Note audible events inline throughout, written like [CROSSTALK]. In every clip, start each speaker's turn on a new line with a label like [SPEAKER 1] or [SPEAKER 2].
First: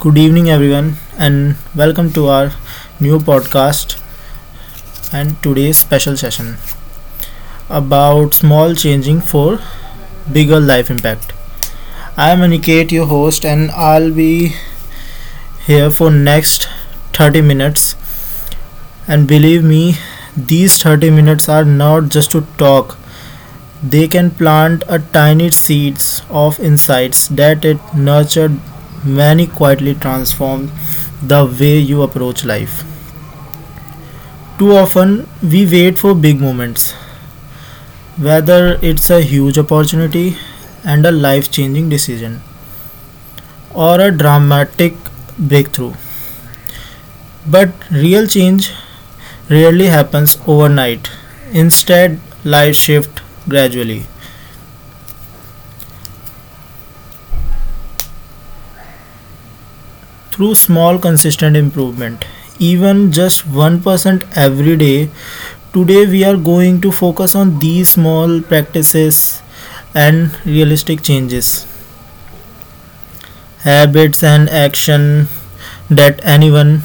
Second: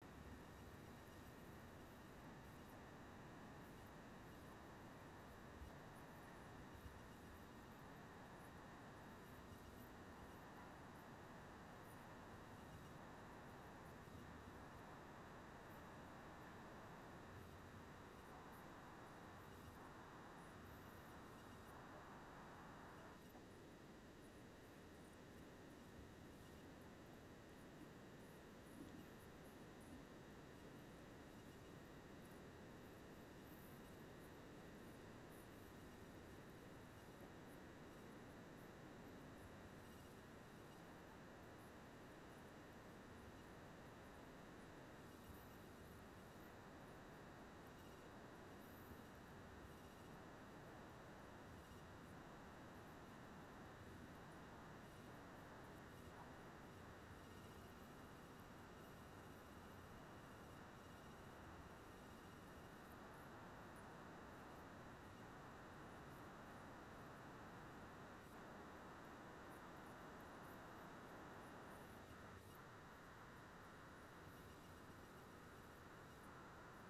[SPEAKER 1] Good evening, everyone, and welcome to our new podcast and today's special session about small changing for bigger life impact. I am Aniket, your host, and I'll be here for next 30 minutes. And believe me, these 30 minutes are not just to talk. They can plant a tiny seeds of insights that it nurtured many quietly transform the way you approach life. Too often, we wait for big moments, whether it's a huge opportunity and a life changing decision or a dramatic breakthrough. But real change rarely happens overnight. Instead, life shifts gradually through small, consistent improvement. Even just 1% every day, today we are going to focus on these small practices and realistic changes habits and action that anyone,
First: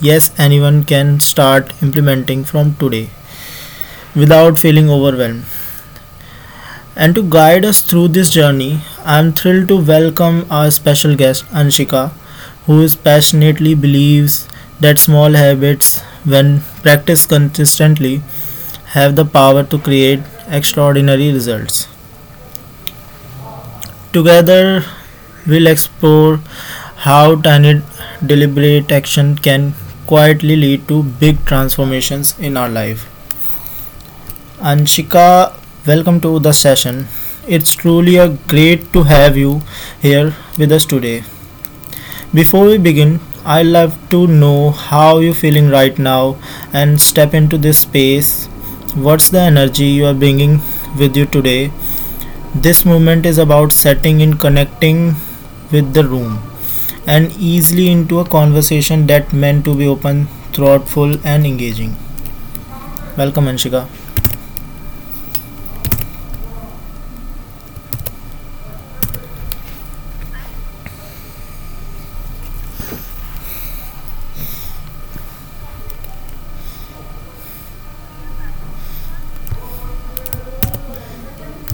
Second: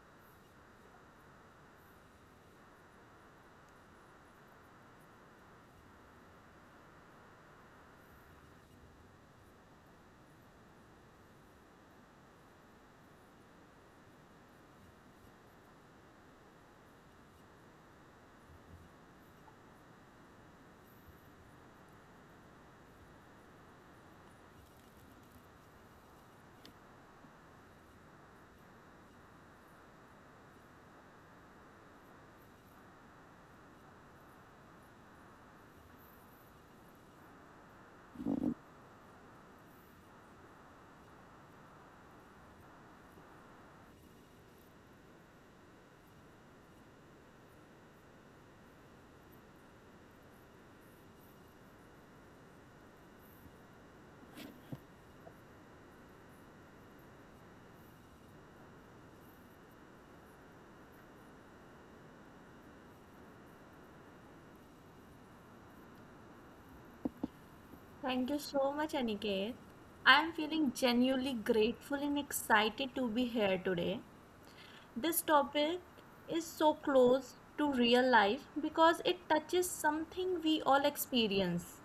[SPEAKER 1] yes, anyone can start implementing from today without feeling overwhelmed. And to guide us through this journey, I am thrilled to welcome our special guest Anshika, who is passionately believes that small habits, when practiced consistently, have the power to create extraordinary results. Together, we'll explore how tiny deliberate action can quietly lead to big transformations in our life. Anshika, welcome to the session. It's truly a great to have you here with us today. Before we begin, I'd love to know how you're feeling right now and step into this space. What's the energy you are bringing with you today? This movement is about setting in connecting with the room, and easily into a conversation that meant to be open, thoughtful, and engaging. Welcome, Anshika.
[SPEAKER 2] Thank you so much, Aniket. I am feeling genuinely grateful and excited to be here today. This topic is so close to real life because it touches something we all experience.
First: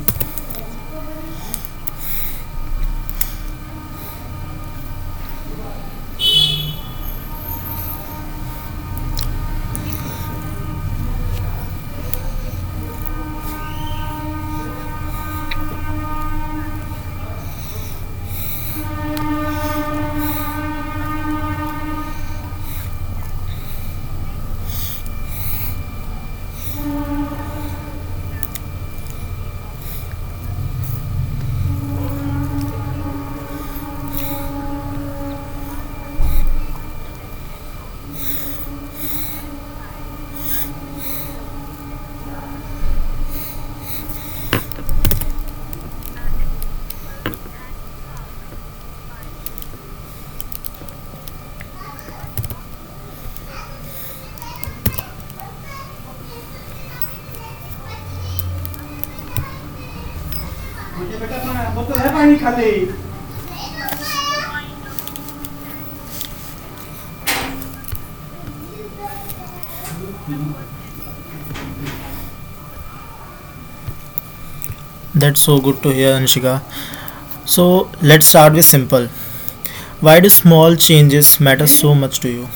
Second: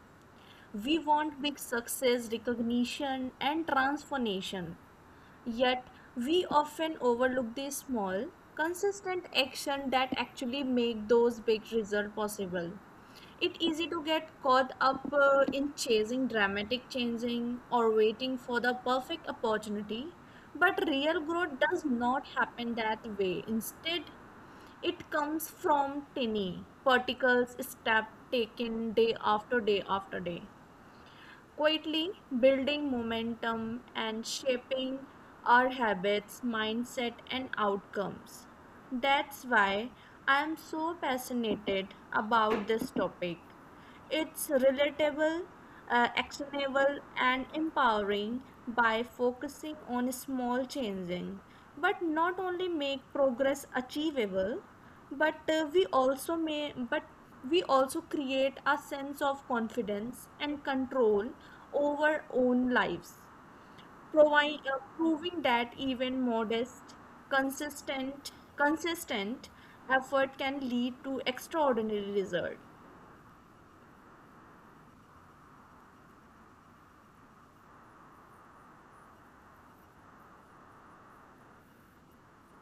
[SPEAKER 2] We want big success, recognition, and transformation. Yet, we often overlook the small, consistent action that actually make those big results possible. It's easy to get caught up in chasing dramatic changing or waiting for the perfect opportunity, but real growth does not happen that way. Instead, it comes from tiny particles step taken day after day after day quietly building momentum and shaping our habits, mindset, and outcomes. That's why I am so fascinated about this topic. It's relatable, actionable, and empowering by focusing on small changes, but not only make progress achievable but we also create a sense of confidence and control over own lives proving that even modest consistent consistent effort can lead to extraordinary result.
[SPEAKER 1] That's so good to hear, Anshika. So, let's start with simple. Why do small changes matter so much to you?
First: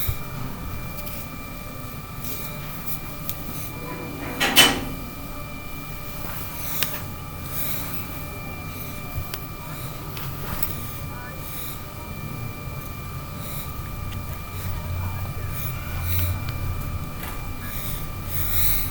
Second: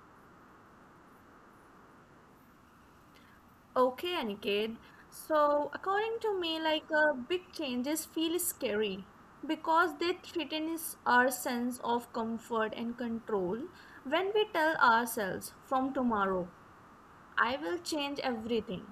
[SPEAKER 2] Okay, Aniket. So, according to me, big changes feel scary because they threaten our sense of comfort and control when we tell ourselves from tomorrow. I will change everything.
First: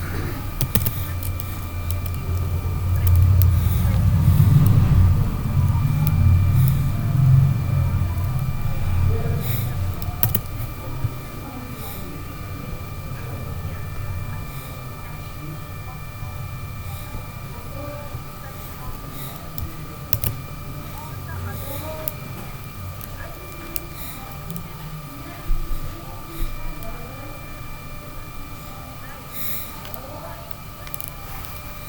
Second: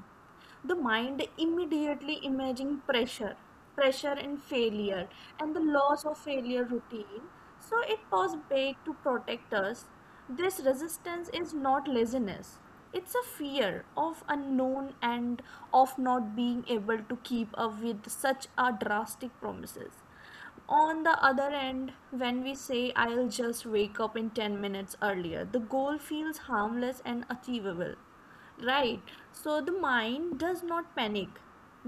[SPEAKER 2] The mind immediately imagines pressure, pressure and failure, and the loss of failure routine. So it was back to protect us. This resistance is not laziness. It's a fear of unknown and of not being able to keep up with such a drastic promises. On the other end, when we say I'll just wake up in 10 minutes earlier, the goal feels harmless and achievable. Right? So the mind does not panic.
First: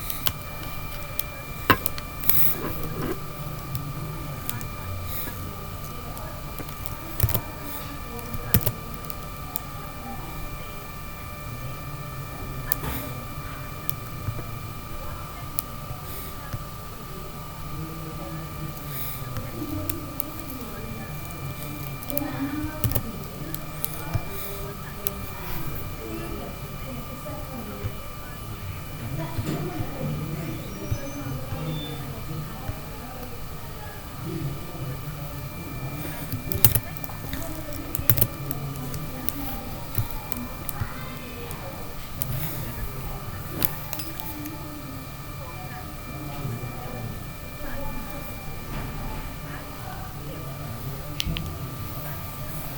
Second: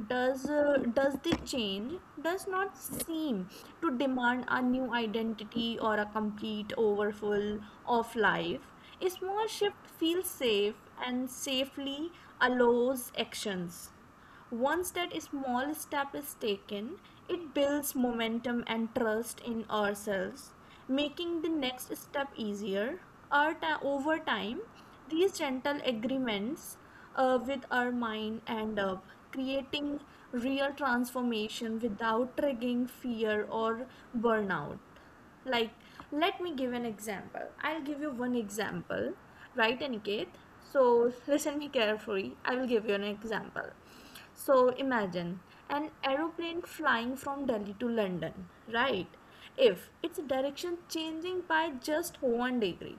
[SPEAKER 2] Does the change does not seem to demand a new identity or a complete overfull of life. A small shift feels safe and safely allows actions. Once that small step is taken, it builds momentum and trust in ourselves, making the next step easier. Over time, these gentle agreements with our mind end up creating real transformation without triggering fear or burnout. Like, let me give an example I'll give you one example, right, Aniket? So [LAUGHS] listen me carefully, I will give you an example. So imagine an aeroplane flying from Delhi to London, right? If its direction changing by just 1 degree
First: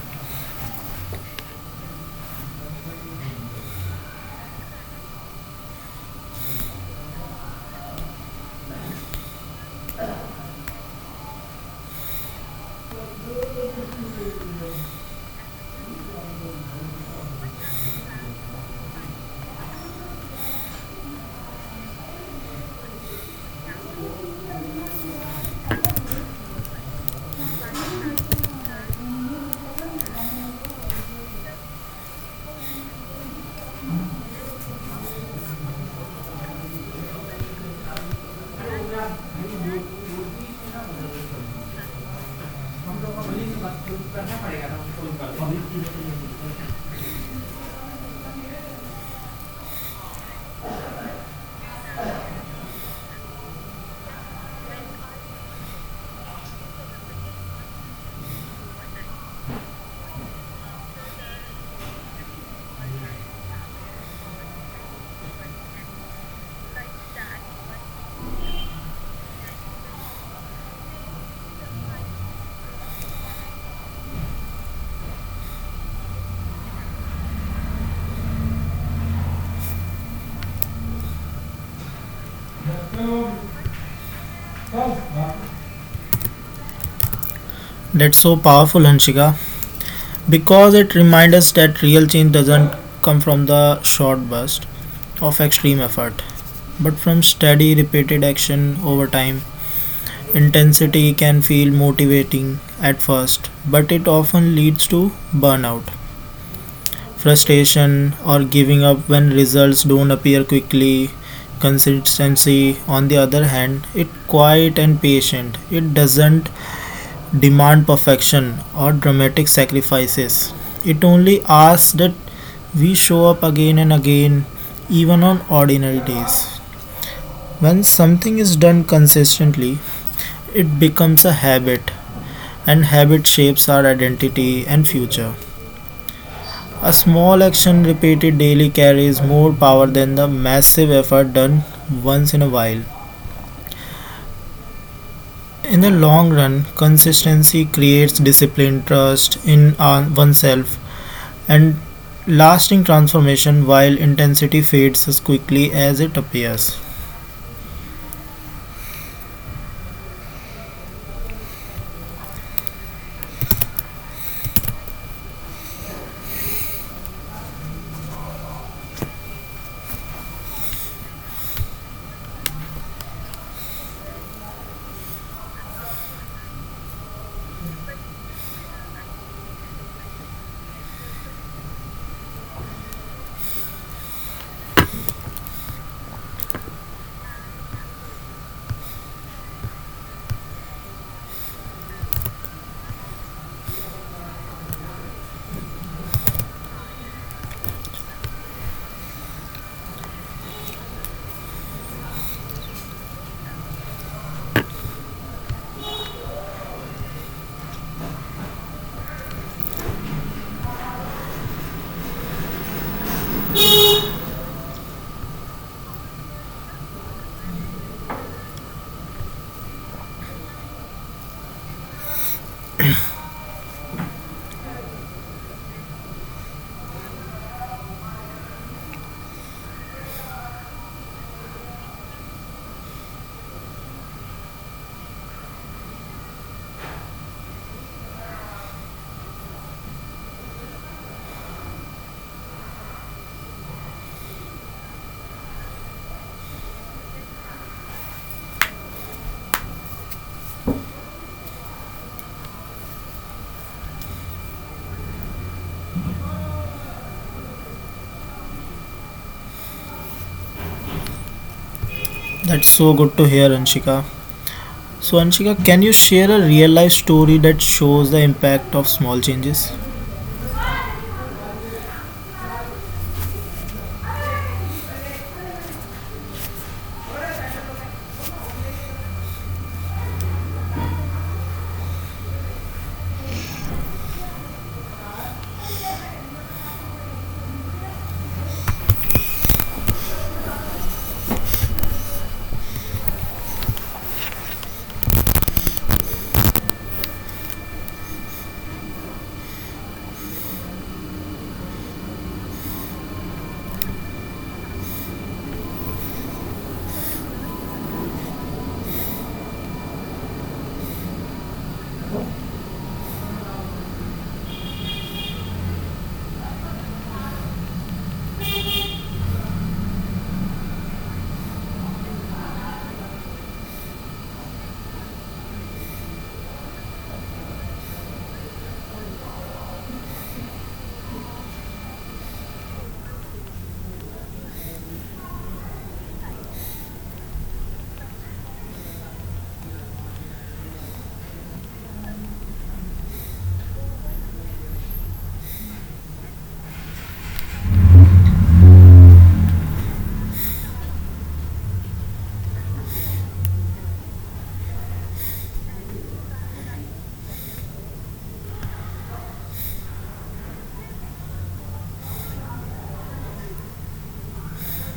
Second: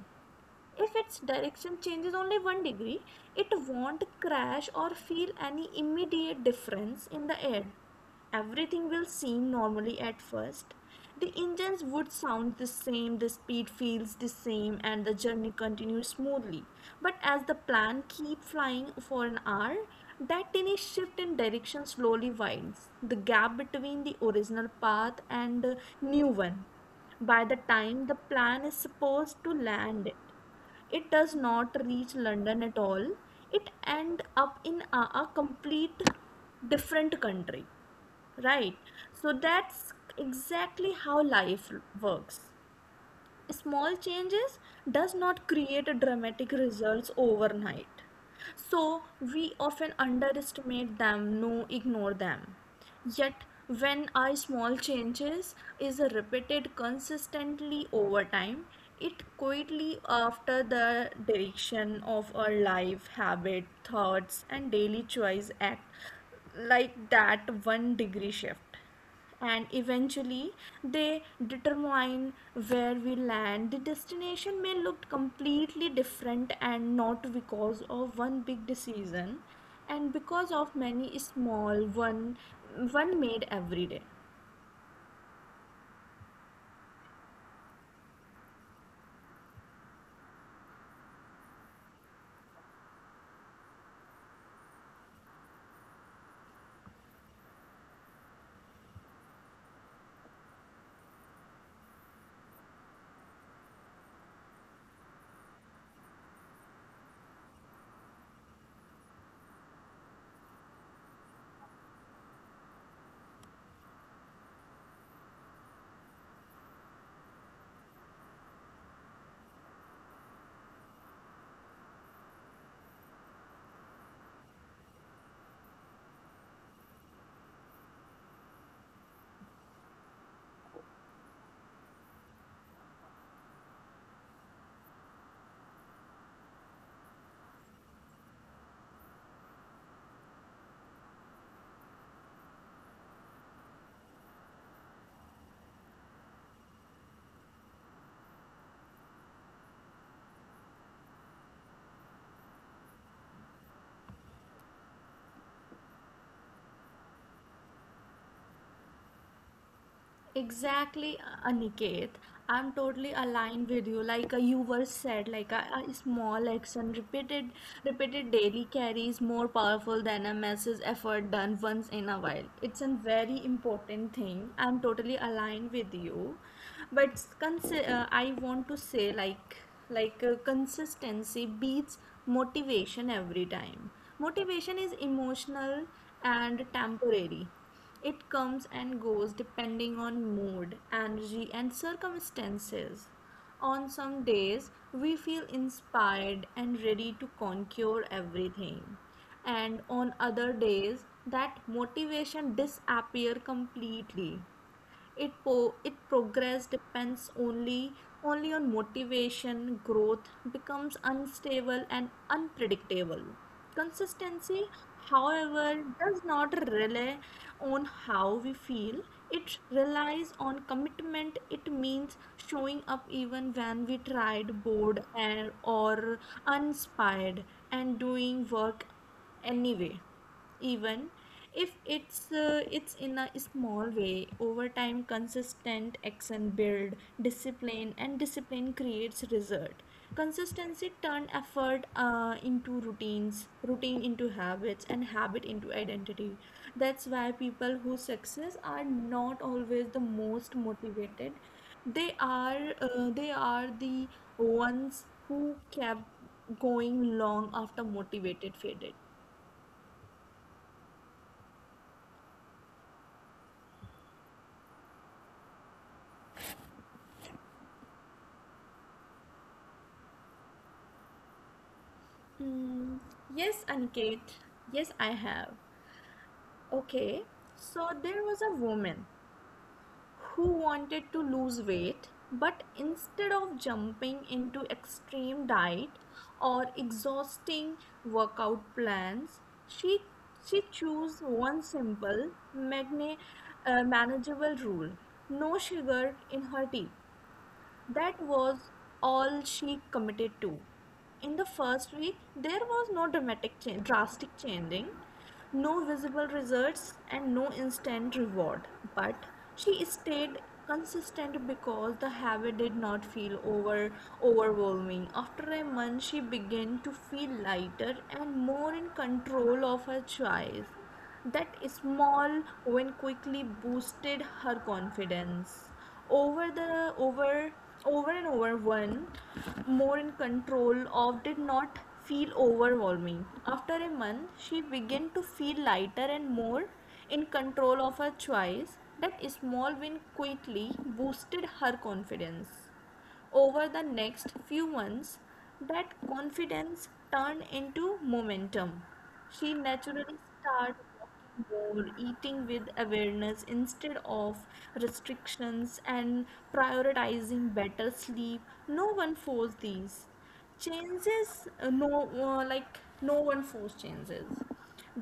[SPEAKER 2] if its direction changes only one degree, it won't crash or feel any immediate difference in the air. Everything will seem normally at first. The engines would sound the same, the speed feels the same, and the journey continues smoothly. But as the plane keep flying for an hour, that tiny shift in direction slowly widens, the gap between the original path and the new one. By the time the plane is supposed to land it. It does not reach London at all. It end up in a complete different country, right? So that's exactly how life works. Small changes does not create a dramatic results overnight, so we often underestimate them, no, ignore them. Yet when our small changes is repeated consistently over time, it quietly after the direction of our life habit thoughts and daily choice act like that one degree shift, and eventually they determine where we land. The destination may look completely different and not because of one big decision and because of many small one made every day.
[SPEAKER 1] That's so powerful, Anshika, because it reminds us that real change doesn't come from the short burst of extreme effort, but from steady, repeated action over time. Intensity can feel motivating at first, but it often leads to burnout, frustration, or giving up when results don't appear quickly. Consistency, on the other hand, it quiet and patient. It doesn't demand perfection or dramatic sacrifices. It only asks that we show up again and again, even on ordinary days. When something is done consistently, it becomes a habit and habit shapes our identity and future. A small action repeated daily carries more power than the massive effort done once in a while. In the long run, consistency creates discipline, trust in oneself, and lasting transformation while intensity fades as quickly as it appears.
[SPEAKER 2] Exactly, Aniket. I'm totally aligned with you. You were said, like a small action repeated daily carries more powerful than a massive effort done once in a while. It's a very important thing. I'm totally aligned with you, but I want to say like consistency beats motivation every time. Motivation is emotional and temporary. It comes and goes depending on mood, energy, and circumstances. On some days, we feel inspired and ready to conquer everything. And on other days, that motivation disappears completely. It progress depends only on motivation. Growth becomes unstable and unpredictable. Consistency, however, does not rely on how we feel. It relies on commitment. It means showing up even when we tried, bored, and or uninspired, and doing work anyway, even if it's in a small way. Over time consistent action build discipline, and discipline creates result. Consistency turn effort into routines, routine into habits, and habit into identity. That's why people who success are not always the most motivated. They are the ones who kept going long after motivated faded.
[SPEAKER 1] That's so good to hear, Anshika. So, Anshika, can you share a real life story that shows the impact of small changes?
[SPEAKER 2] Hmm. Yes, Aniket. Yes, I have. Okay, so there was a woman who wanted to lose weight, but instead of jumping into extreme diet or exhausting workout plans, she she chose one simple, magne, manageable rule: no sugar in her tea. That was all she committed to. In the first week, there was no dramatic drastic changing, no visible results, and no instant reward. But she stayed consistent because the habit did not feel overwhelming. After a month, she began to feel lighter and more in control of her choice. That small win quickly boosted her confidence. Over the over over and over one more in control of did not feel overwhelming. After a month she began to feel lighter and more in control of her choice. That small win quickly boosted her confidence. Over the next few months, that confidence turned into momentum. She naturally started walking more, eating with awareness instead of restrictions, and prioritizing better sleep. No one forced these changes. No one forced changes.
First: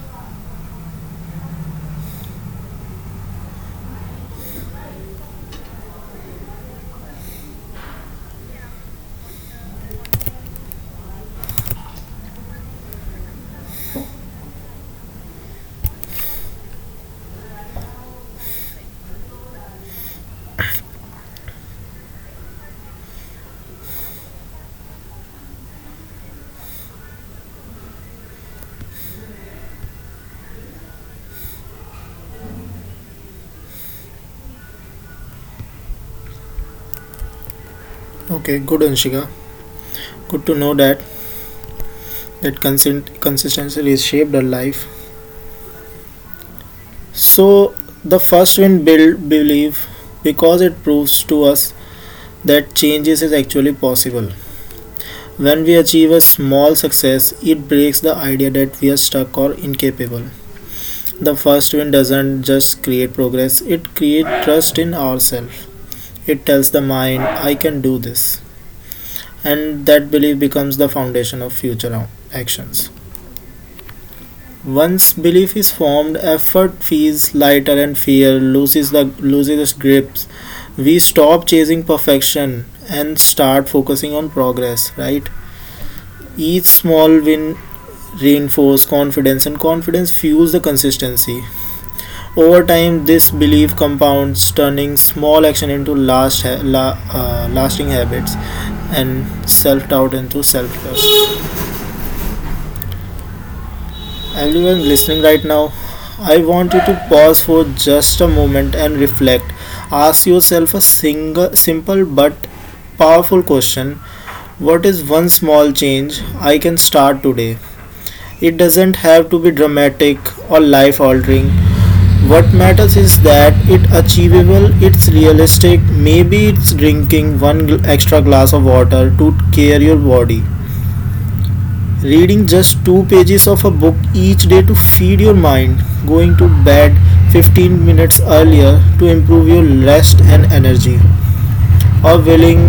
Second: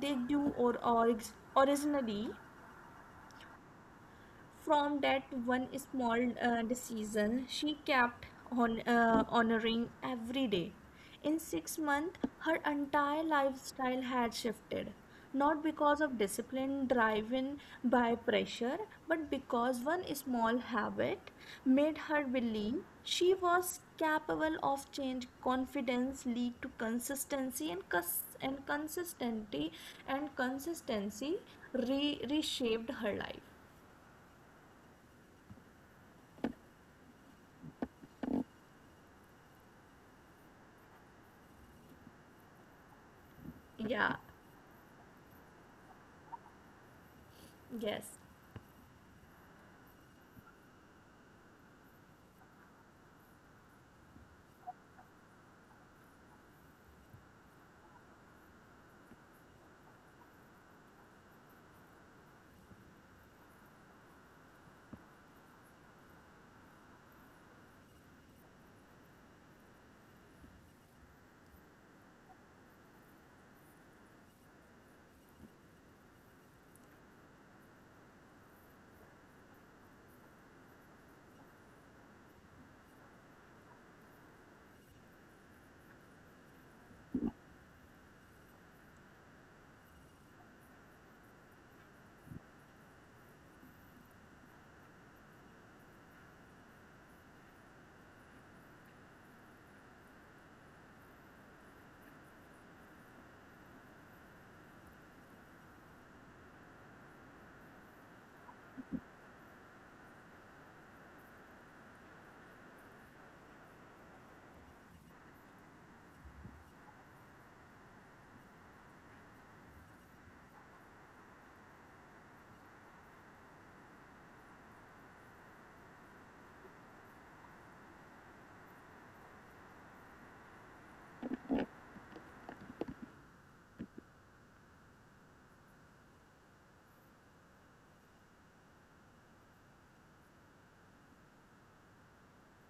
[SPEAKER 2] They do or originally from that one small decision, she kept on honoring every day. In 6 months, her entire lifestyle had shifted, not because of discipline driven by pressure, but because one small habit made her believe she was capable of change. Confidence lead to consistency, and consistency reshaped her life.
[SPEAKER 1] Okay, good, Anshika. Good to know that that consent consistency
[SPEAKER 2] Yeah.
[SPEAKER 1] reshaped her life. So
[SPEAKER 2] Yes,
[SPEAKER 1] the first win build belief, because it proves to us that changes is actually possible. When we achieve a small success, it breaks the idea that we are stuck or incapable. The first win doesn't just create progress, it creates trust in ourselves. It tells the mind, I can do this, and that belief becomes the foundation of future actions. Once belief is formed, effort feels lighter and fear loses its grips. We stop chasing perfection and start focusing on progress, right? Each small win reinforces confidence and confidence fuels the consistency. Over time, this belief compounds, turning small action into lasting habits and self-doubt into self-trust. Everyone listening right now, I want you to pause for just a moment and reflect. Ask yourself a single, simple but powerful question. What is one small change I can start today? It doesn't have to be dramatic or life altering. What matters is that it's achievable, it's realistic. Maybe it's drinking extra glass of water to care your body, reading just two pages of a book each day to feed your mind, going to bed 15 minutes earlier to improve your rest and energy, or willing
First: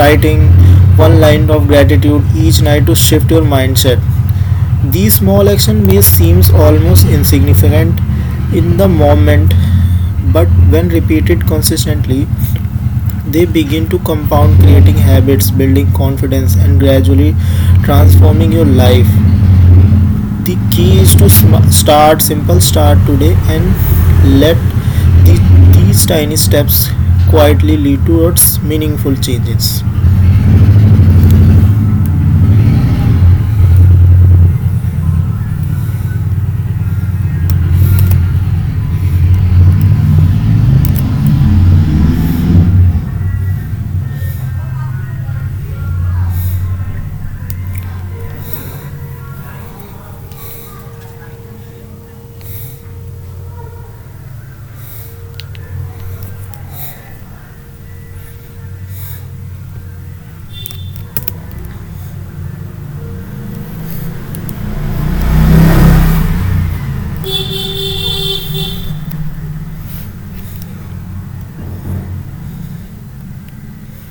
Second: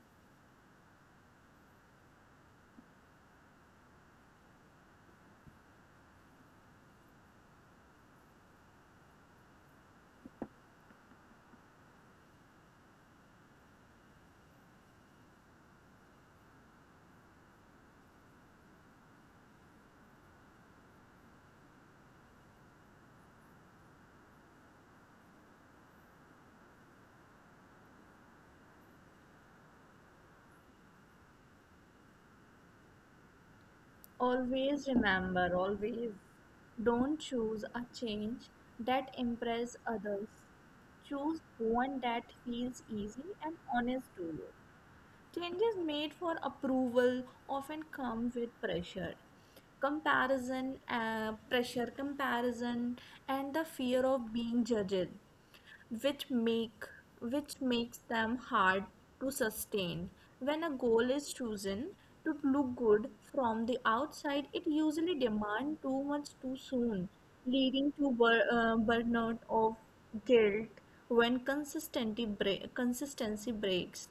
[SPEAKER 1] writing one line of gratitude each night to shift your mindset. These small actions may seem almost insignificant in the moment, but when repeated consistently, they begin to compound, creating habits, building confidence, and gradually transforming your life. The key is to start simple, start today, and let the, these tiny steps quietly lead towards meaningful changes.
[SPEAKER 2] always remember, always don't choose a change that impress others. Choose one that feels easy and honest to you. Changes made for approval often come with pressure. Pressure, comparison, and the fear of being judged, which make which makes them hard to sustain. When a goal is chosen to look good from the outside, it usually demands too much too soon, leading to burnout of guilt when consistency breaks.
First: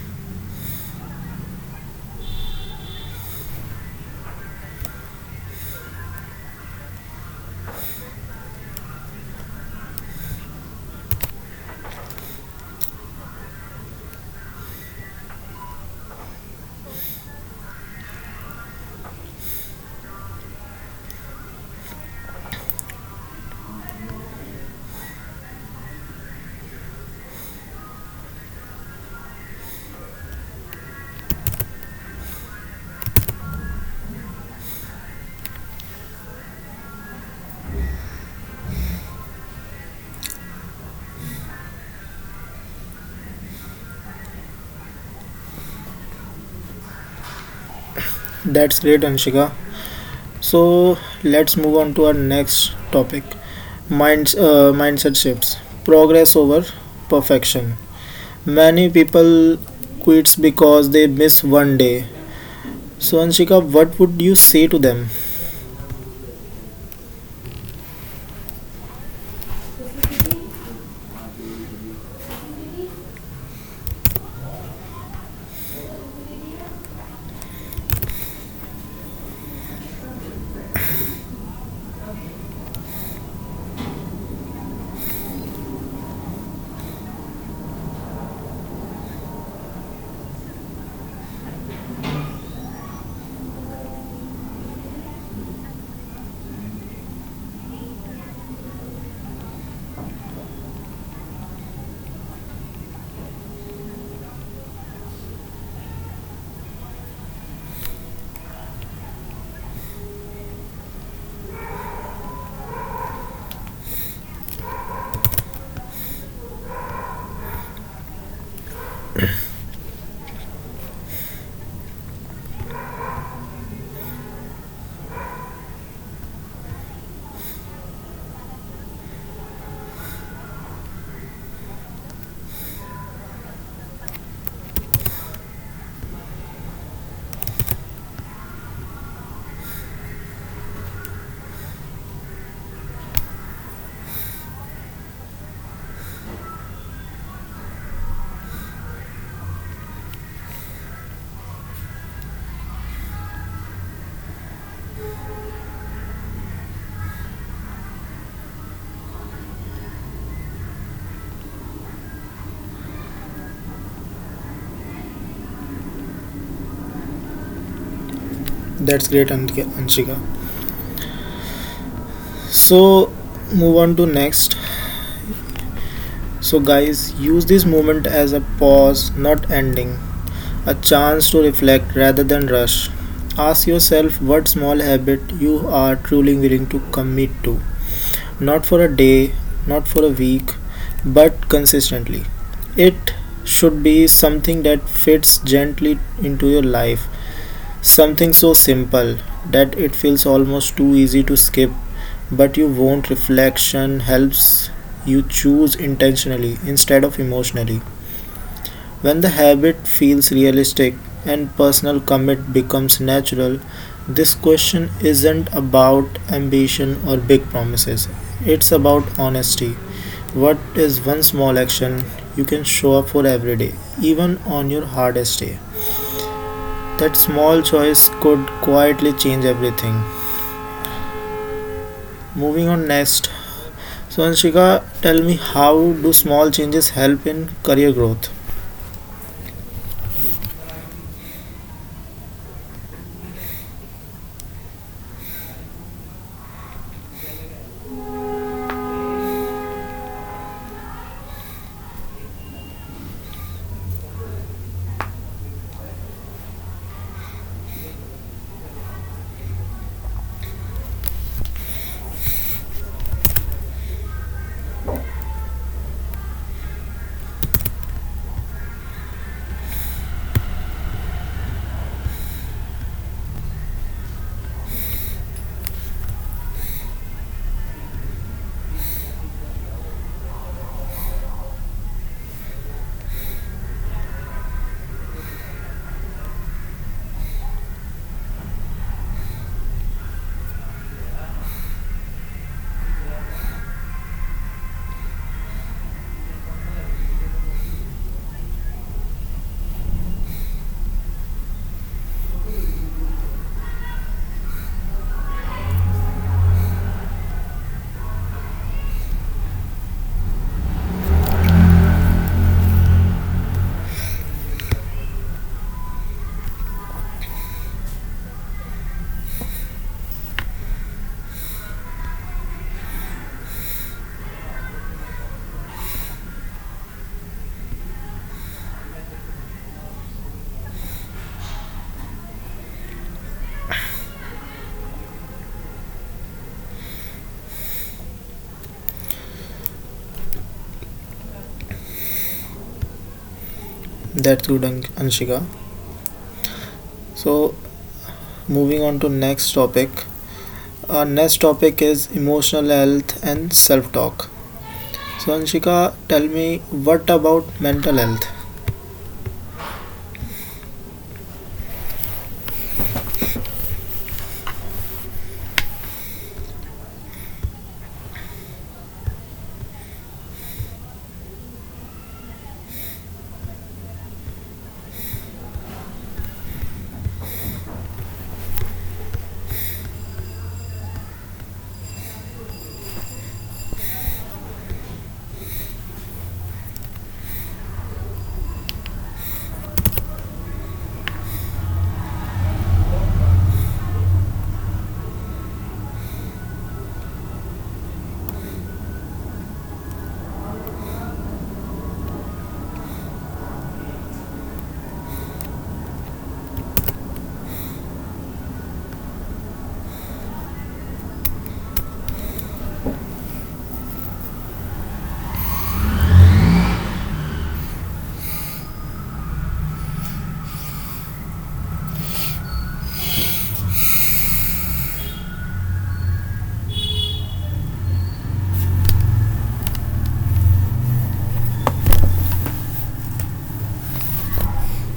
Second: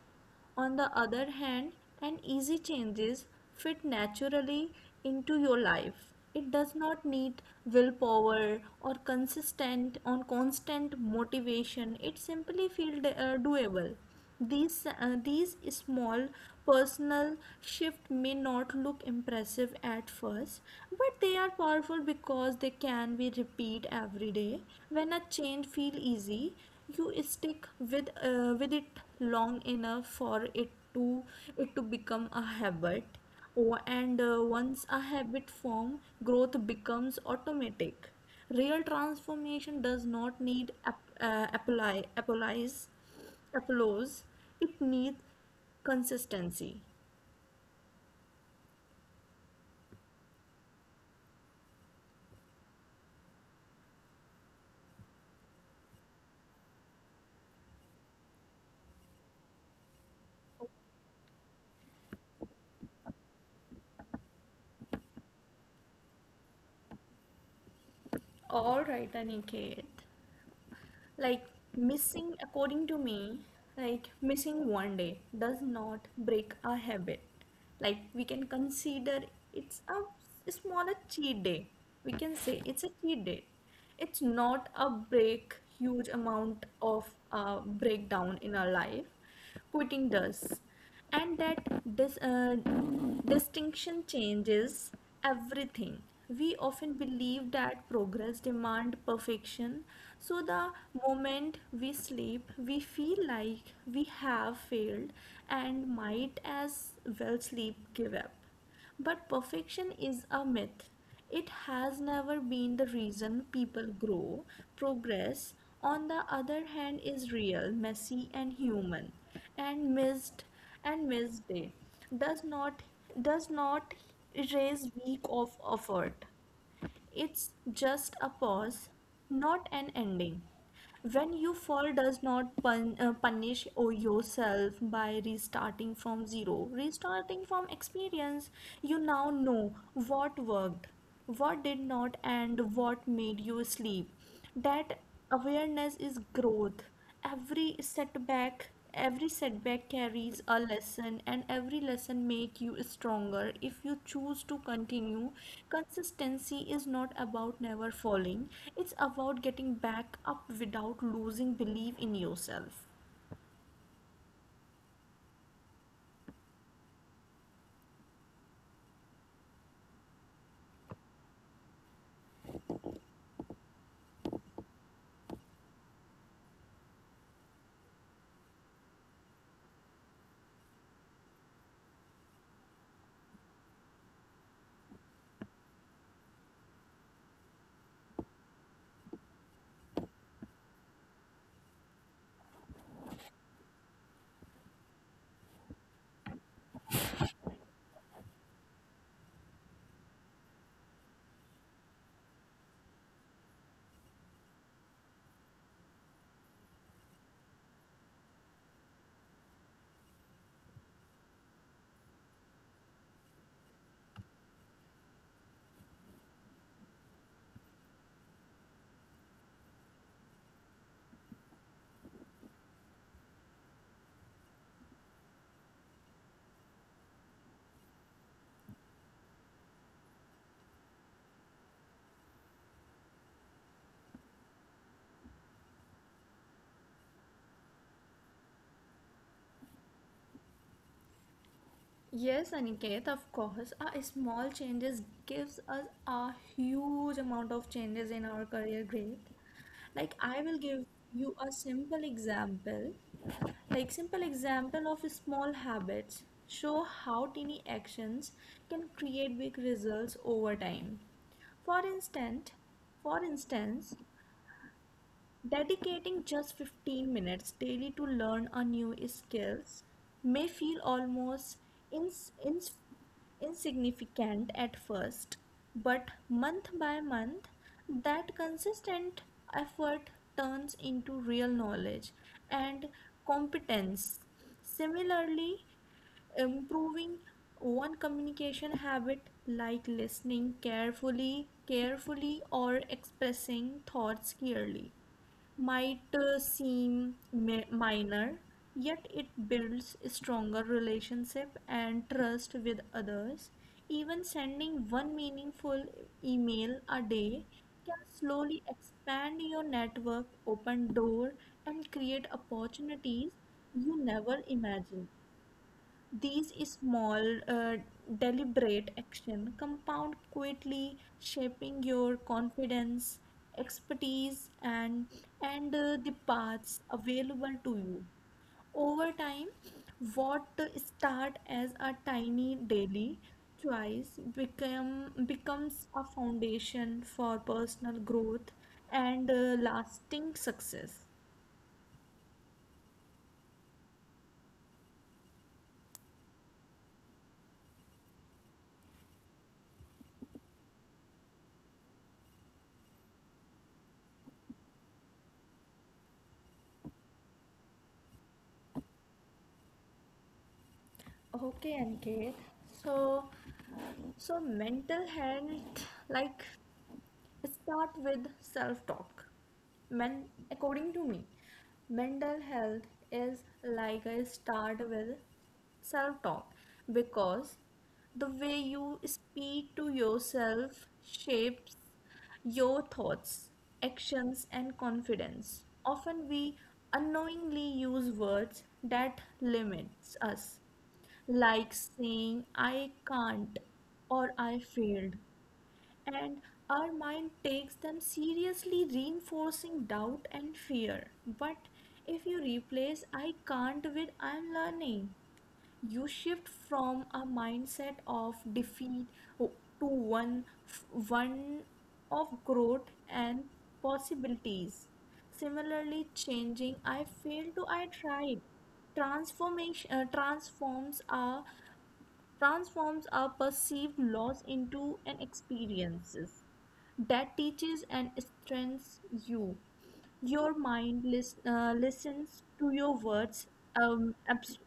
[SPEAKER 2] On the other hand, an easy changes fit naturally into your life. It does not need willpower or consistent on constant motivation. It simply feels doable. These small personal shift may not look impressive at first, but they are powerful because they can be repeat every day. When a change feel easy, you stick with it long enough for it to become a habit. Or- and once a habit form, growth becomes automatic. Real transformation does not need ap- apply applies Applause. It needs consistency.
[SPEAKER 1] That's great, Anshika. So, let's move on to our next topic, mindset shifts, progress over perfection. Many people quits because they miss one day. So, Anshika, what would you say to them?
[SPEAKER 2] All right, Aniket. Like, missing, according to me, like, missing one day does not break a habit. Like we can consider it's a smaller cheat day. We can say it's a cheat day. It's not a break huge amount of breakdown in our life. Quitting does. And that dis- uh, distinction changes everything. We often believe that progress demand perfection. So the moment we sleep, we feel like we have failed and might as well sleep give up. But perfection is a myth. It has never been the reason people grow. Progress, on the other hand, is real, messy, and human, and missed day does not does not erase week of effort. It's just a pause, not an ending. When you fall, does not punish or yourself by restarting from zero. Restarting from experience, you now know what worked, what did not, and what made you sleep. That awareness is growth. Every setback every setback carries a lesson, and every lesson make you stronger if you choose to continue. Consistency is not about never falling. It's about getting back up without losing belief in yourself.
[SPEAKER 1] That's great, Anshika. So, move on to next. So, guys, use this moment as a pause, not ending, a chance to reflect rather than rush. Ask yourself what small habit you are truly willing to commit to, not for a day, not for a week, but consistently. It should be something that fits gently into your life, something so simple that it feels almost too easy to skip, but you won't. Reflection helps you choose intentionally instead of emotionally. When the habit feels realistic and personal, commit becomes natural. This question isn't about ambition or big promises. It's about honesty. What is one small action you can show up for every day, even on your hardest day? That small choice could quietly change everything. Moving on next. So, Anshika, tell me how do small changes help in career growth?
[SPEAKER 2] Yes, Aniket, of course. A small changes gives us a huge amount of changes in our career growth. Like, I will give you a simple example. Like simple example of small habits show how tiny actions can create big results over time. For instance, for instance, dedicating just 15 minutes daily to learn a new skills may feel almost ins- ins- insignificant at first, but month by month, that consistent effort turns into real knowledge and competence. Similarly, improving one communication habit like listening carefully or expressing thoughts clearly might seem minor, yet it builds a stronger relationship and trust with others. Even sending one meaningful email a day can slowly expand your network, open door, and create opportunities you never imagined. These small, deliberate action compound quickly, shaping your confidence, expertise, and the paths available to you. Over time, what start as a tiny daily choice become becomes a foundation for personal growth and lasting success.
[SPEAKER 1] That's good, Anshika. So, moving on to next topic. Our next topic is emotional health and self talk. So, Anshika, tell me what about mental health?
[SPEAKER 2] Okay, Aniket. So, so mental health, like. Start with self talk. Men, according to me, mental health is like a start with self talk because the way you speak to yourself shapes your thoughts, actions, and confidence. Often we unknowingly use words that limits us, like saying I can't or I failed, and our mind takes them seriously, reinforcing doubt and fear. But if you replace I can't with I'm learning, you shift from a mindset of defeat to one of growth and possibilities. Similarly, changing I failed to I tried transformation transforms our perceived loss into an experiences that teaches and strengthens you. Your mind listens to your words, um, abs-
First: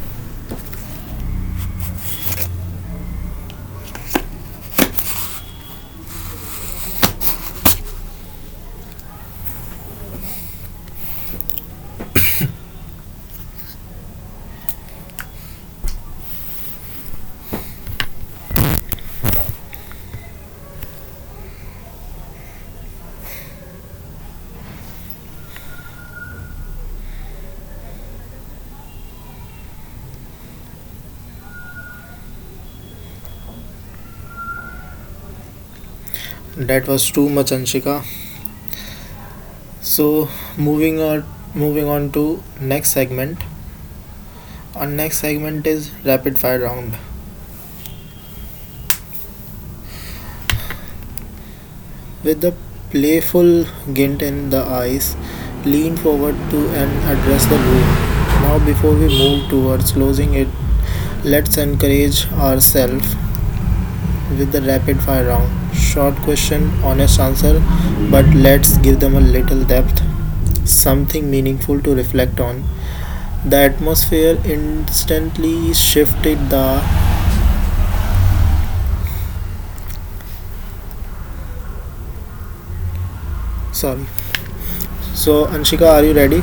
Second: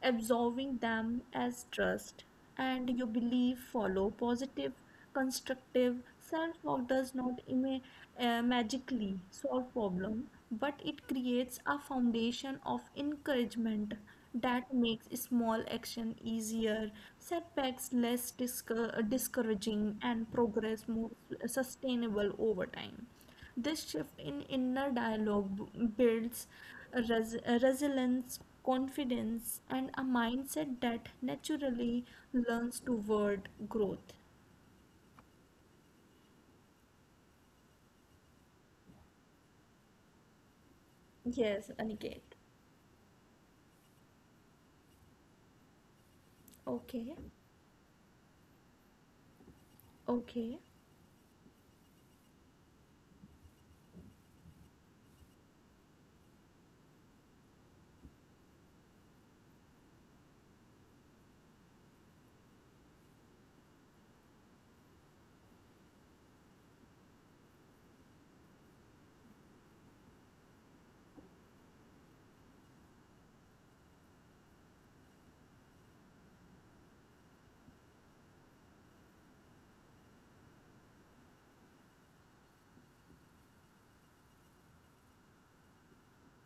[SPEAKER 2] absorbing them as trust and your belief follow positive constructive self-work. Does not magically solve problem, but it creates a foundation of encouragement that makes small action easier, setbacks less discouraging, and progress more sustainable over time. This shift in inner dialogue builds a resilience, confidence, and a mindset that naturally learns toward growth.
[SPEAKER 1] That was too much, Anshika. So, moving on,
[SPEAKER 2] Yes,
[SPEAKER 1] moving on
[SPEAKER 2] Aniket.
[SPEAKER 1] to next segment. Our next segment is rapid fire round.
[SPEAKER 2] Okay, okay.
[SPEAKER 1] With the playful glint in the eyes, lean forward to and address the room. Now, before we move towards closing it, let's encourage ourselves with the rapid fire round. Short question, honest answer, but let's give them a little depth, something meaningful to reflect on. The atmosphere instantly shifted the. Sorry. So, Anshika, are you ready?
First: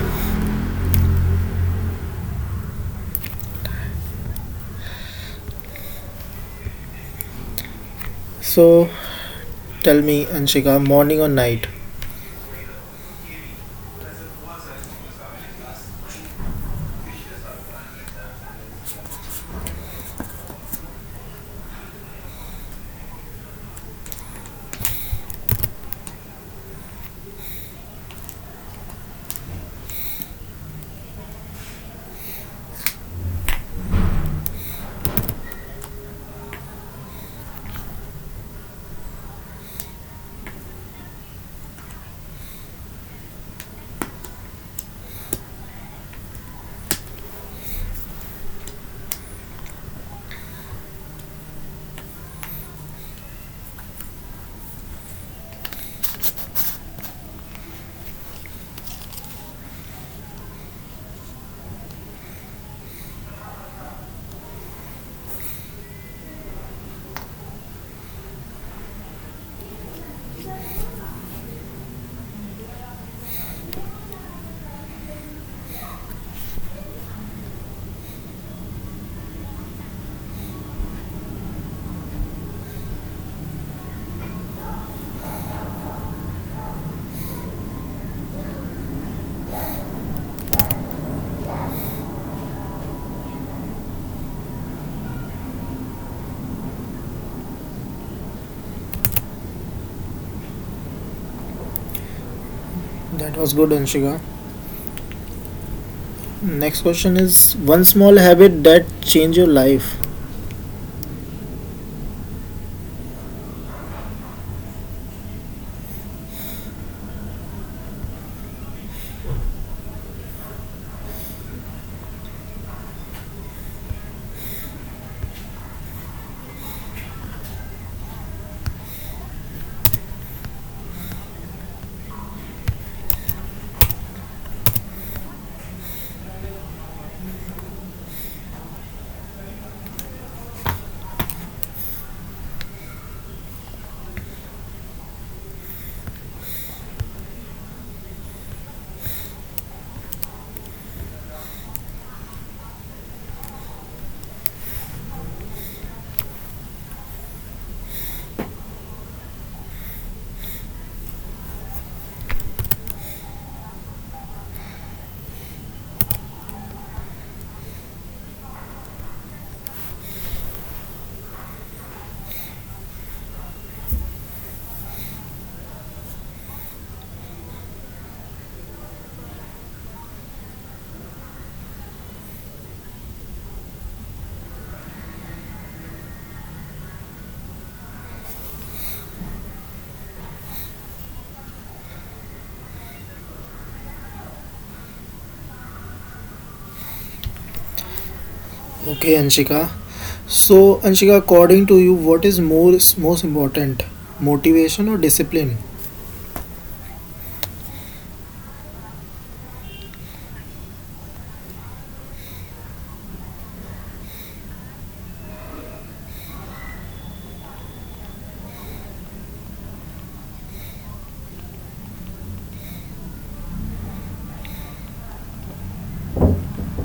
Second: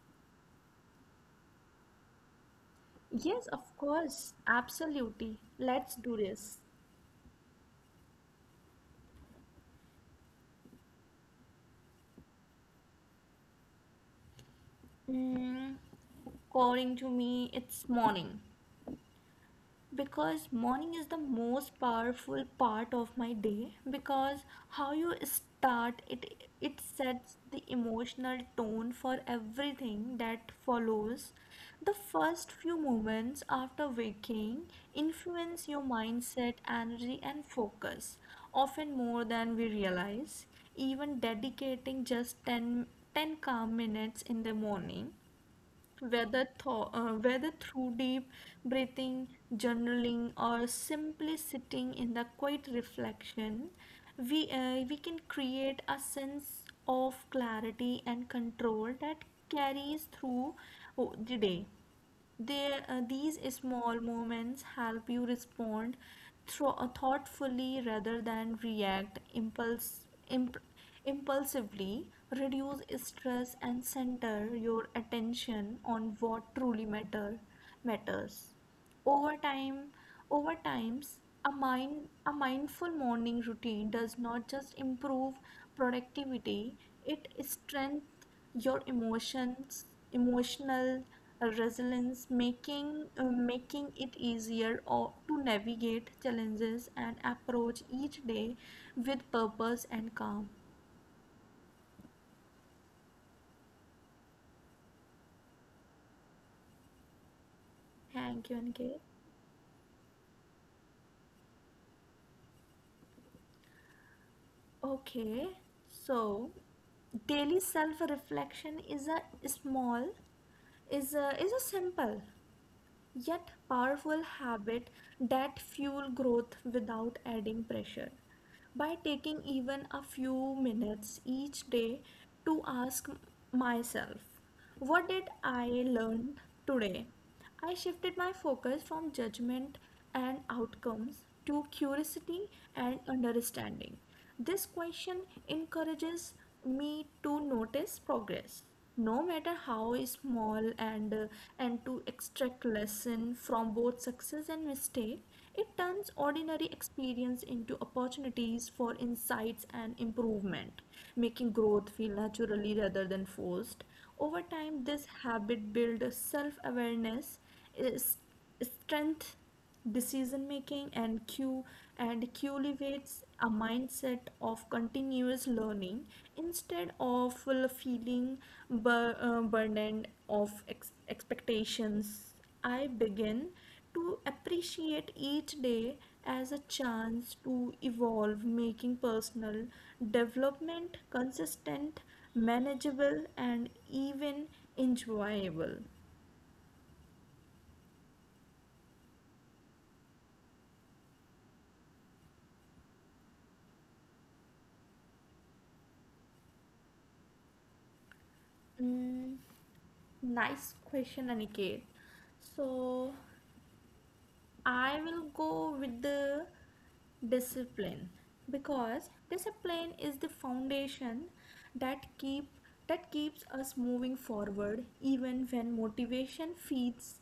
[SPEAKER 2] Yes, of course, absolutely. Let's do this.
[SPEAKER 1] So, tell me, Anshika, morning or night?
[SPEAKER 2] Mm, according to me, it's morning, because morning is the most powerful part of my day because how you start it, it sets the emotional tone for everything that follows. The first few moments after waking influence your mindset, energy, and focus often more than we realize. Even dedicating just ten calm minutes in the morning, whether through deep breathing, journaling, or simply sitting in the quiet reflection, we can create a sense of clarity and control that carries through oh, the day. These small moments help you respond thoughtfully rather than react impulsively, reduce stress, and center your attention on what truly matters. Over time, over times, a mind a mindful morning routine does not just improve productivity, it strengthens your emotional resilience, making it easier or to navigate challenges and approach each day with purpose and calm.
[SPEAKER 1] That was good, Anshika. Next question is one small
[SPEAKER 2] Thank you,
[SPEAKER 1] habit that
[SPEAKER 2] Aniket.
[SPEAKER 1] changed your life.
[SPEAKER 2] Okay, so daily self reflection is a small is a simple yet powerful habit that fuel growth without adding pressure. By taking even a few minutes each day to ask myself, what did I learn today? I shifted my focus from judgment and outcomes to curiosity and understanding. This question encourages me to notice progress, no matter how small, and to extract lesson from both success and mistake. It turns ordinary experience into opportunities for insights and improvement, making growth feel naturally rather than forced. Over time, this habit builds self-awareness, is strength decision making and and cultivates a mindset of continuous learning. Instead of well, feeling burdened of expectations, I begin to appreciate each day as a chance to evolve, making personal development consistent, manageable, and even enjoyable.
[SPEAKER 1] Okay, Anshika. So, Anshika, according to you, what is more most important, motivation or discipline?
[SPEAKER 2] Mm, nice question, Aniket. So I will go with the discipline because discipline is the foundation that keep that keeps us moving forward even when motivation feeds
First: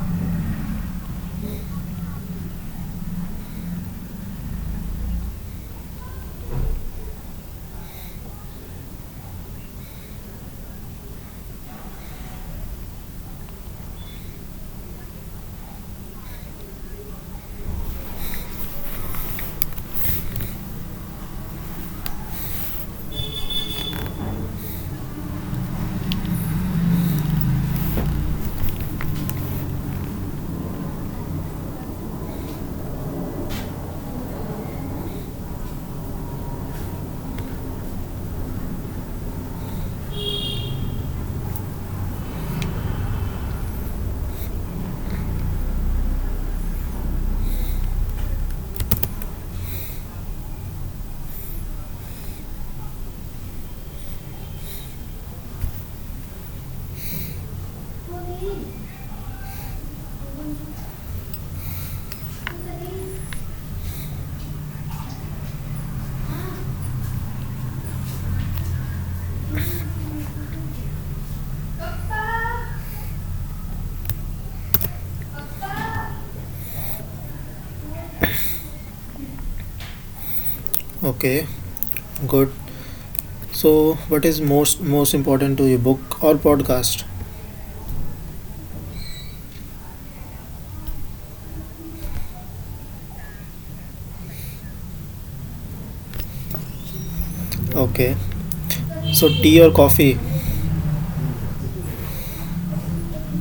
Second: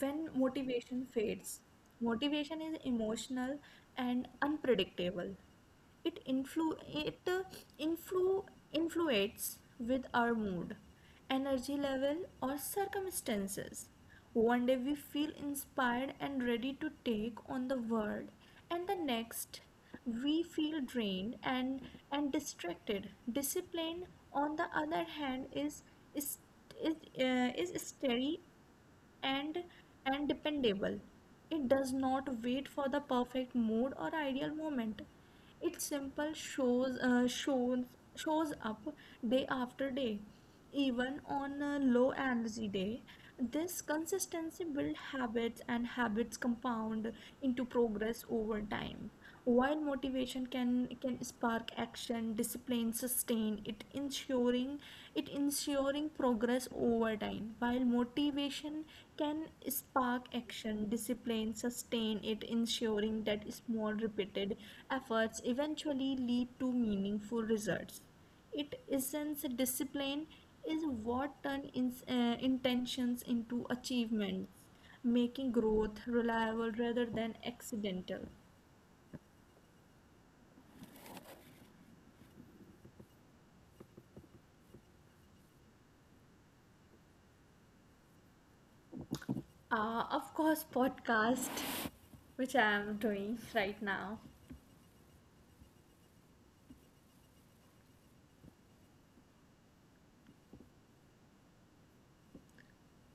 [SPEAKER 2] when motivation fades. Motivation is emotional and unpredictable, it influ it influ influates with our mood, energy level, or circumstances. One day we feel inspired and ready to take on the world, and the next we feel drained and distracted. Discipline, on the other hand, is is, is steady and dependable. It does not wait for the perfect mood or ideal moment. It simple shows up day after day, even on a low energy day. This consistency builds habits, and habits compound into progress over time. While motivation can spark action, discipline sustain it, ensuring progress over time. While motivation can spark action, discipline sustain it, ensuring that small repeated efforts eventually lead to meaningful results. It isn't discipline is what intentions into achievements, making growth reliable rather than accidental.
[SPEAKER 1] Okay, good. So, what is most most important to you, book or podcast?
[SPEAKER 2] Of course, podcast, which I am doing right now.
[SPEAKER 1] Okay. So, tea or coffee?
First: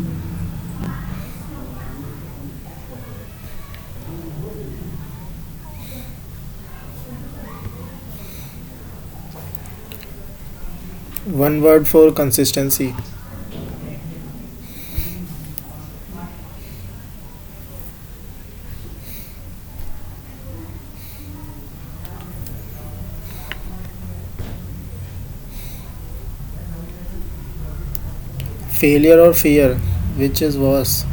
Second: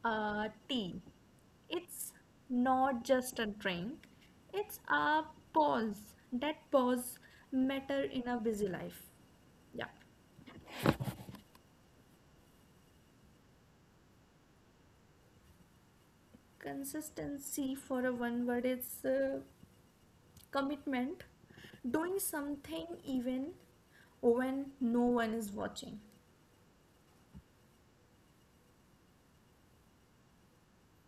[SPEAKER 2] Tea. It's not just a drink, it's a pause. That pause matter in a busy life. Yeah.
[SPEAKER 1] One word for consistency.
[SPEAKER 2] Consistency for a one word is commitment. Doing something even when no one is watching.
[SPEAKER 1] Failure or fear? Which is worse?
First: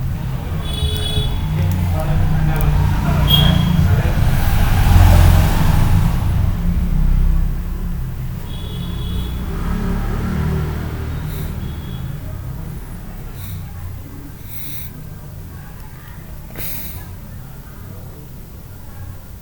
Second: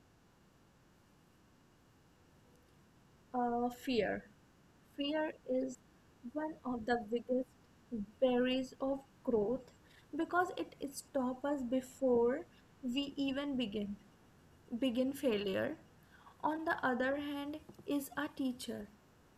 [SPEAKER 2] Fear. Fear is one of the biggest barriers of growth because it stops us before we even begin. Begin failure, on the other hand, is a teacher.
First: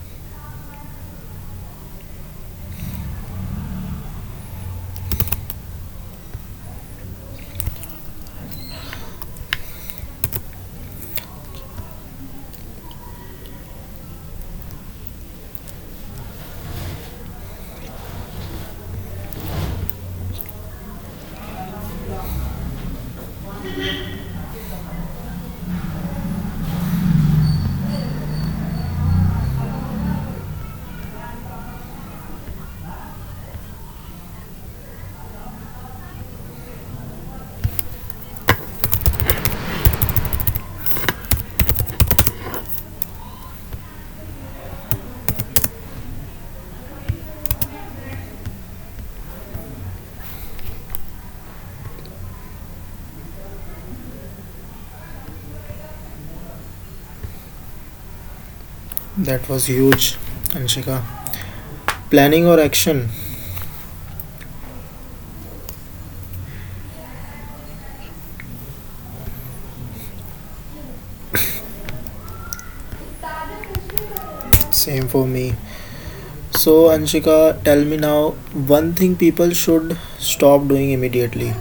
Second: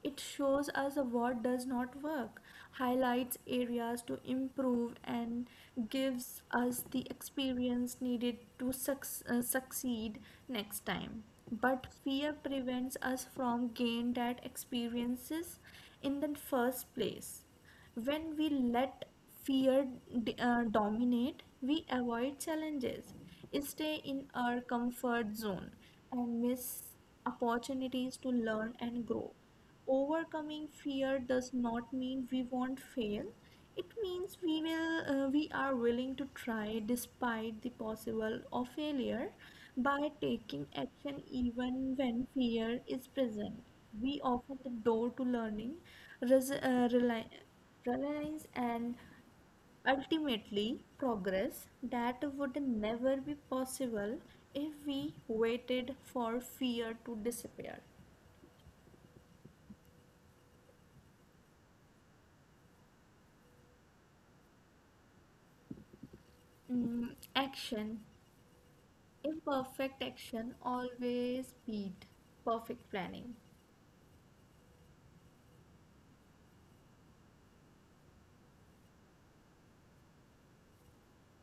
[SPEAKER 2] It shows us what does not work, highlights areas to improve, and gives us the experience needed to succeed next time. But fear prevents us from gain that experiences in the first place. When we let fear dominate, we avoid challenges, stay in our comfort zone, and miss opportunities to learn and grow. Overcoming fear does not mean we won't fail, it means we are willing to try despite the possible of failure. By taking action even when fear is present, we open the door to learning, res- uh, reli- reliance, and ultimately progress that would never be possible if we waited for fear to disappear.
[SPEAKER 1] That was huge, Anshika. Planning or action?
[SPEAKER 2] Mm, action. Imperfect action always beat perfect planning.
[SPEAKER 1] Same for me. So, Anshika, tell me now one thing people should stop doing immediately.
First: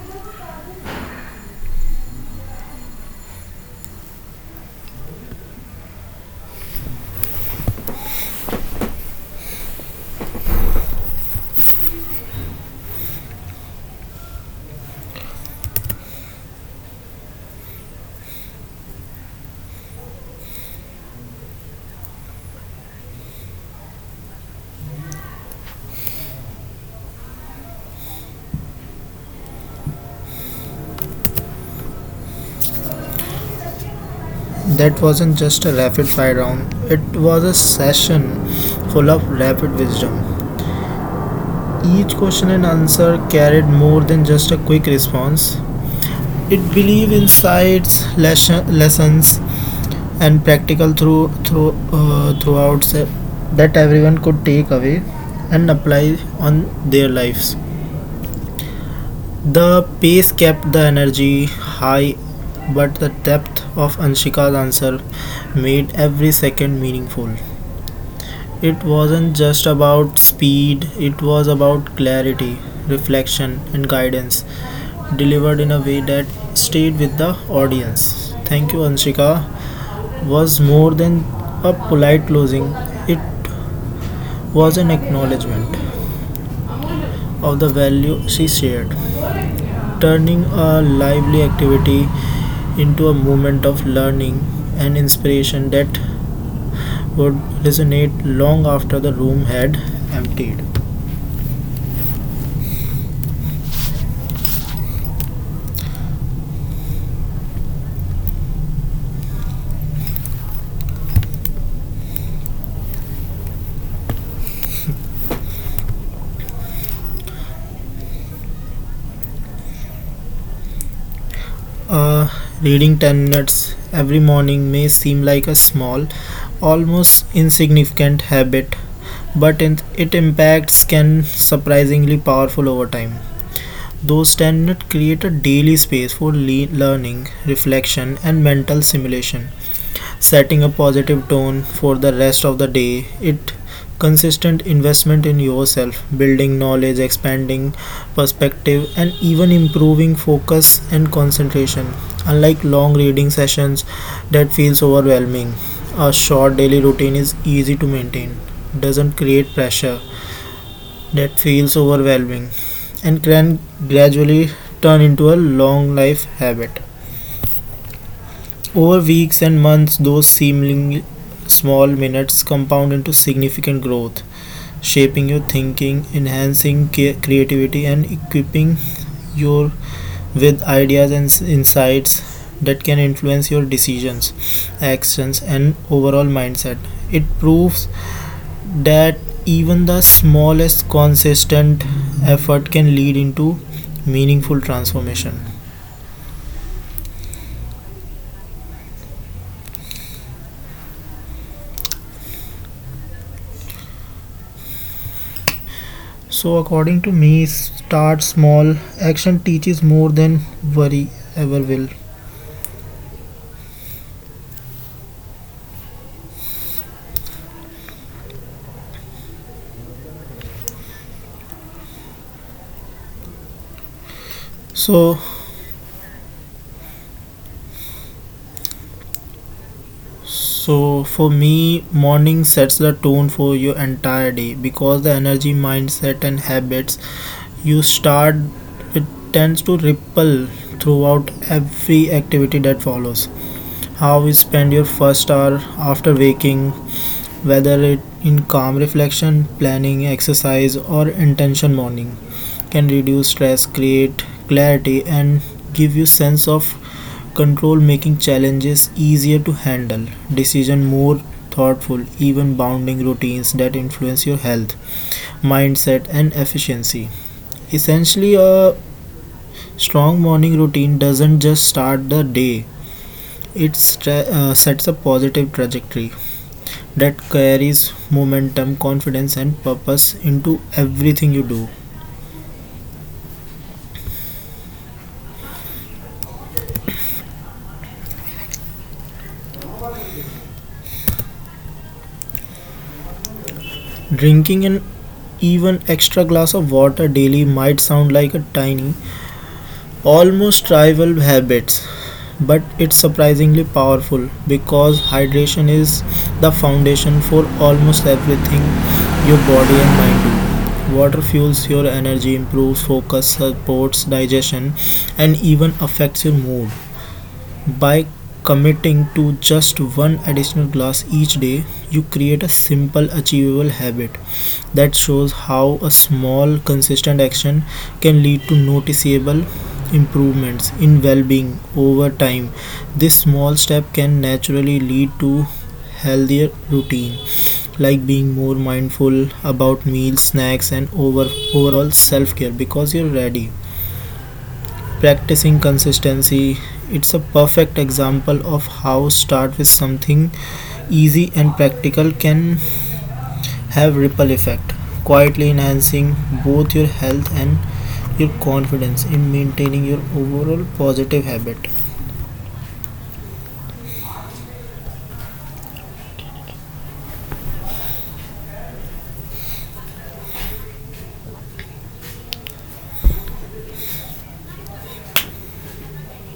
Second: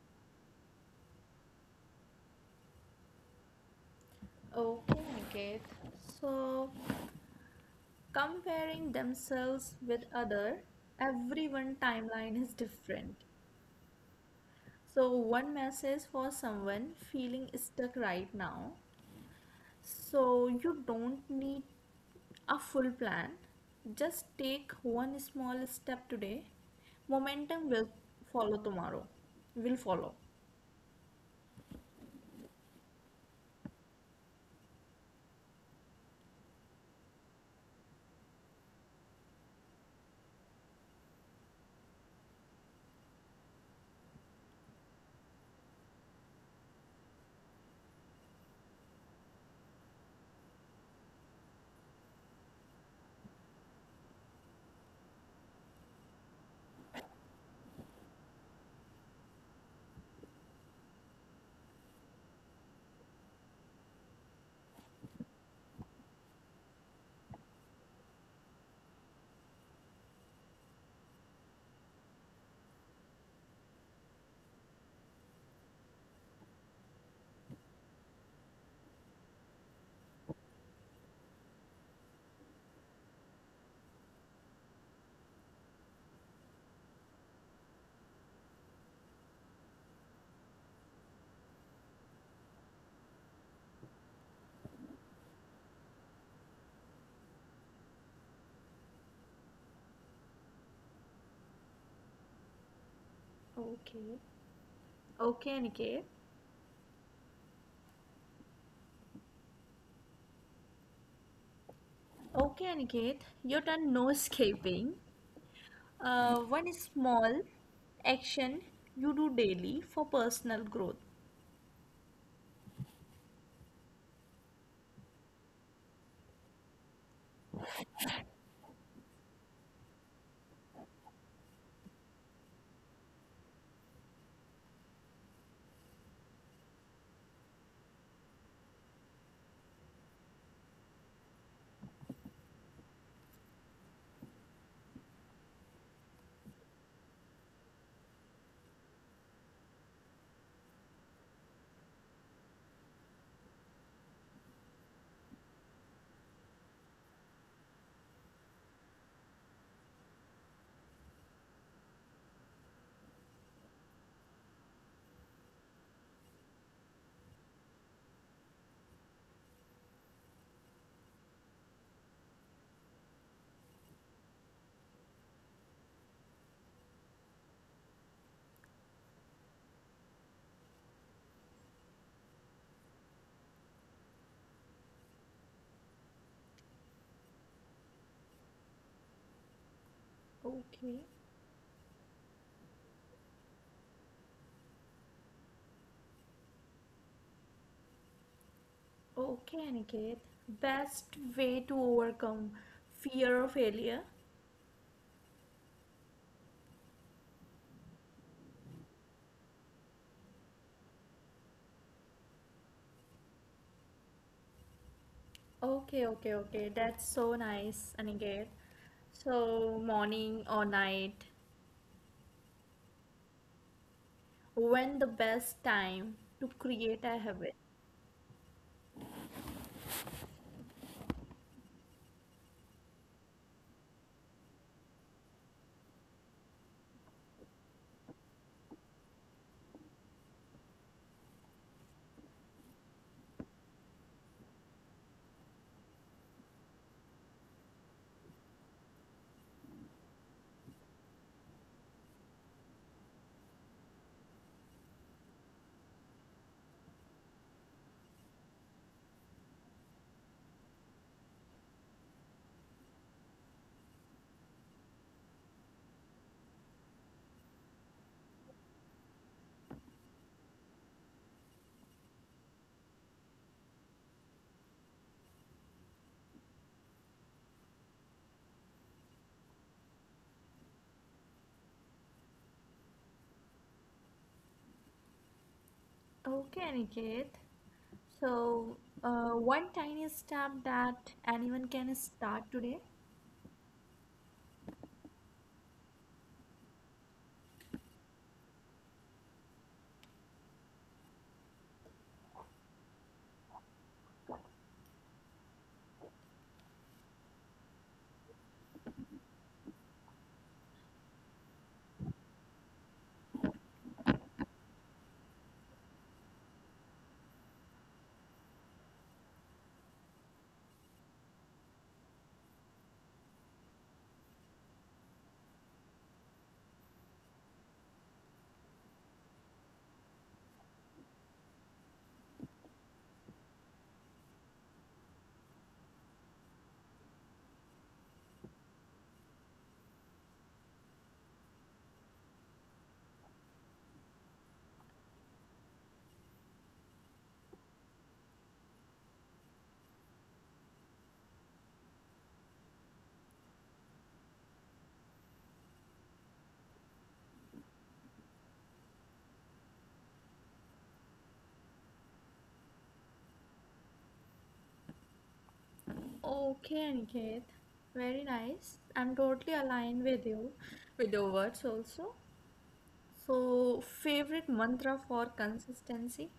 [SPEAKER 2] Okay, Niket. So, comparing themselves with other, everyone timeline is different. So, one message for someone feeling stuck right now. So, you don't need a full plan. Just take one small step today. Momentum will follow tomorrow. Will follow.
[SPEAKER 1] That wasn't just a rapid fire round, it was a session full of rapid wisdom. Each question and answer carried more than just a quick response. It believed insights, lessons, and practical throughout that everyone could take away and apply on their lives. The pace kept the energy high, but the depth of Anshika's answer made every second meaningful. It wasn't just about speed; it was about clarity, reflection, and guidance, delivered in a way that stayed with the audience. Thank you, Anshika, was more than a polite closing, it was an acknowledgement of the value she shared, turning a lively activity into a moment of learning and inspiration that would resonate long after the room had emptied.
[SPEAKER 2] Okay. Okay, Aniket. Okay, Aniket, your turn. No escaping. One small action you do daily for personal growth.
[SPEAKER 1] Uh, Reading 10 minutes every morning may seem like a small, almost insignificant habit, but its impacts can surprisingly powerful over time. Those 10 minutes create a daily space for learning, reflection, and mental simulation, setting a positive tone for the rest of the day. It consistent investment in yourself, building knowledge, expanding perspective, and even improving focus and concentration. Unlike long reading sessions that feels overwhelming, a short daily routine is easy to maintain, doesn't create pressure that feels overwhelming, and can gradually turn into a long life habit. Over weeks and months, those seemingly small minutes compound into significant growth, shaping your thinking, enhancing creativity, and equipping you with ideas and insights that can influence your decisions, actions, and overall mindset. It proves that even the smallest
[SPEAKER 2] Okay,
[SPEAKER 1] consistent effort can lead into meaningful transformation.
[SPEAKER 2] okay, Aniket. Best way to overcome fear of failure.
[SPEAKER 1] So, according to me, start small. Action teaches more than worry ever will.
[SPEAKER 2] Okay, okay, okay. That's so nice, Aniket. So, morning or night, when the
[SPEAKER 1] So,
[SPEAKER 2] best time to create a habit?
[SPEAKER 1] so for me, morning sets the tone for your entire day because the energy, mindset, and habits you start it tends to ripple throughout every activity that follows. How you spend your first hour after waking, whether it in calm reflection, planning, exercise, or intention morning, can reduce stress, create clarity and give you sense of control, making challenges easier to handle, decision more thoughtful, even bounding routines that influence your health, mindset and efficiency. Essentially, a strong morning routine doesn't just start the day, it sets a positive trajectory that carries momentum, confidence and purpose into everything you do.
[SPEAKER 2] Okay, Aniket. So, one tiny step that anyone can start today.
[SPEAKER 1] Drinking an even extra glass of water daily might sound like a tiny, almost trivial habits, but it's surprisingly powerful because hydration is the foundation for almost everything your body and mind do. Water fuels your energy, improves focus, supports digestion, and even affects your mood. By committing to just one additional glass each day, you create a simple achievable habit that shows how a small consistent action can lead to noticeable improvements in well-being over time. This small step can naturally lead to healthier routine, like being more mindful about meals, snacks, and overall self-care, because you're ready practicing consistency. It's a perfect example of how start with something easy and practical can have ripple effect, quietly enhancing both your health and your confidence in maintaining your overall positive habit.
[SPEAKER 2] Okay, Aniket, very nice. I'm totally aligned with you, with your words also. So, favorite mantra for consistency?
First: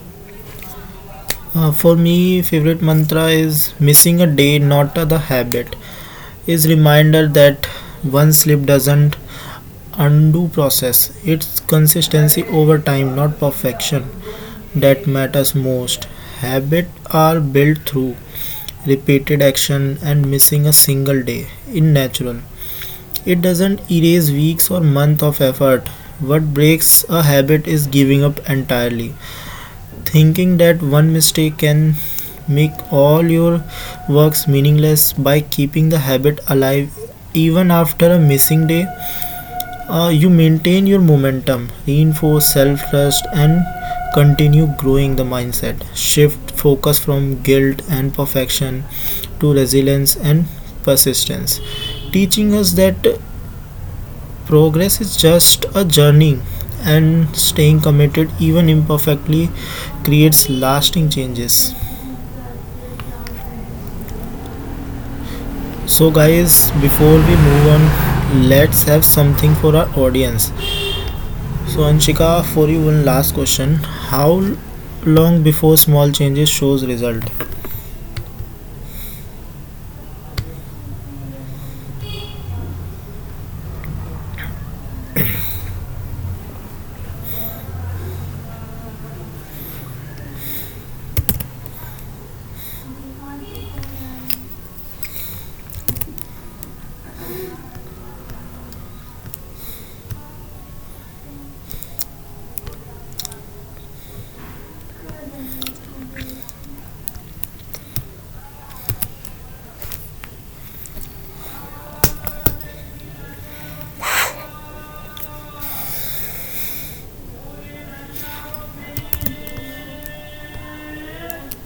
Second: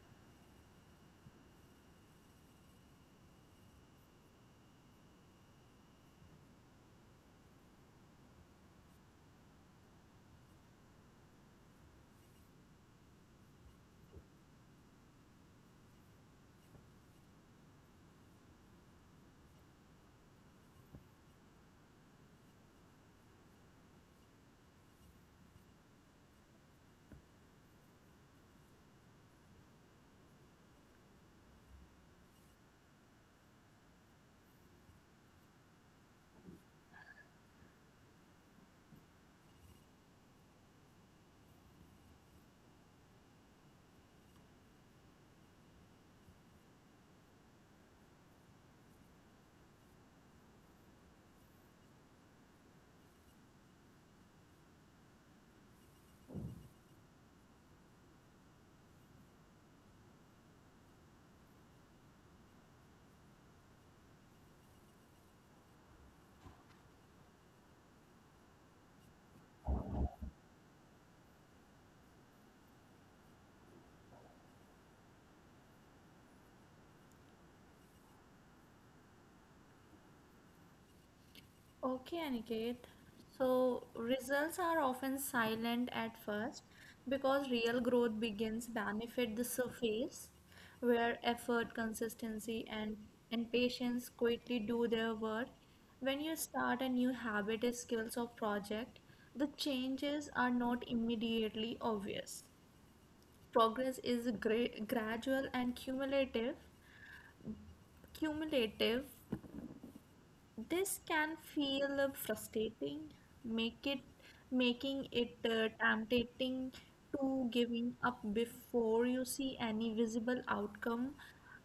[SPEAKER 1] For me favorite mantra is missing a day not the habit is reminder that one slip doesn't undo process. It's consistency over time, not perfection, that matters most. Habits are built through repeated action, and missing a single day in natural. It doesn't erase weeks or months of effort. What breaks a habit is giving up entirely, thinking that one mistake can make all your works meaningless. By keeping the habit alive even after a missing day, you maintain your momentum, reinforce self trust, and continue growing the mindset. Shift focus from guilt and perfection to resilience and persistence, teaching us that progress is just a journey, and staying committed, even imperfectly, creates lasting changes. So, guys, before we move on, let's have something for our audience. So, Anshika, for you one last question. How long before small changes shows result?
[SPEAKER 2] Okay, Aniket. So results are often silent at first because real growth begins benefit the surface where effort, consistency, and patience quickly do their work. When you start a new habit or skills or project, the changes are not immediately obvious. Progress is gradual and cumulative. This can feel frustrating, make it making it tempting to giving up before you see any visible outcome.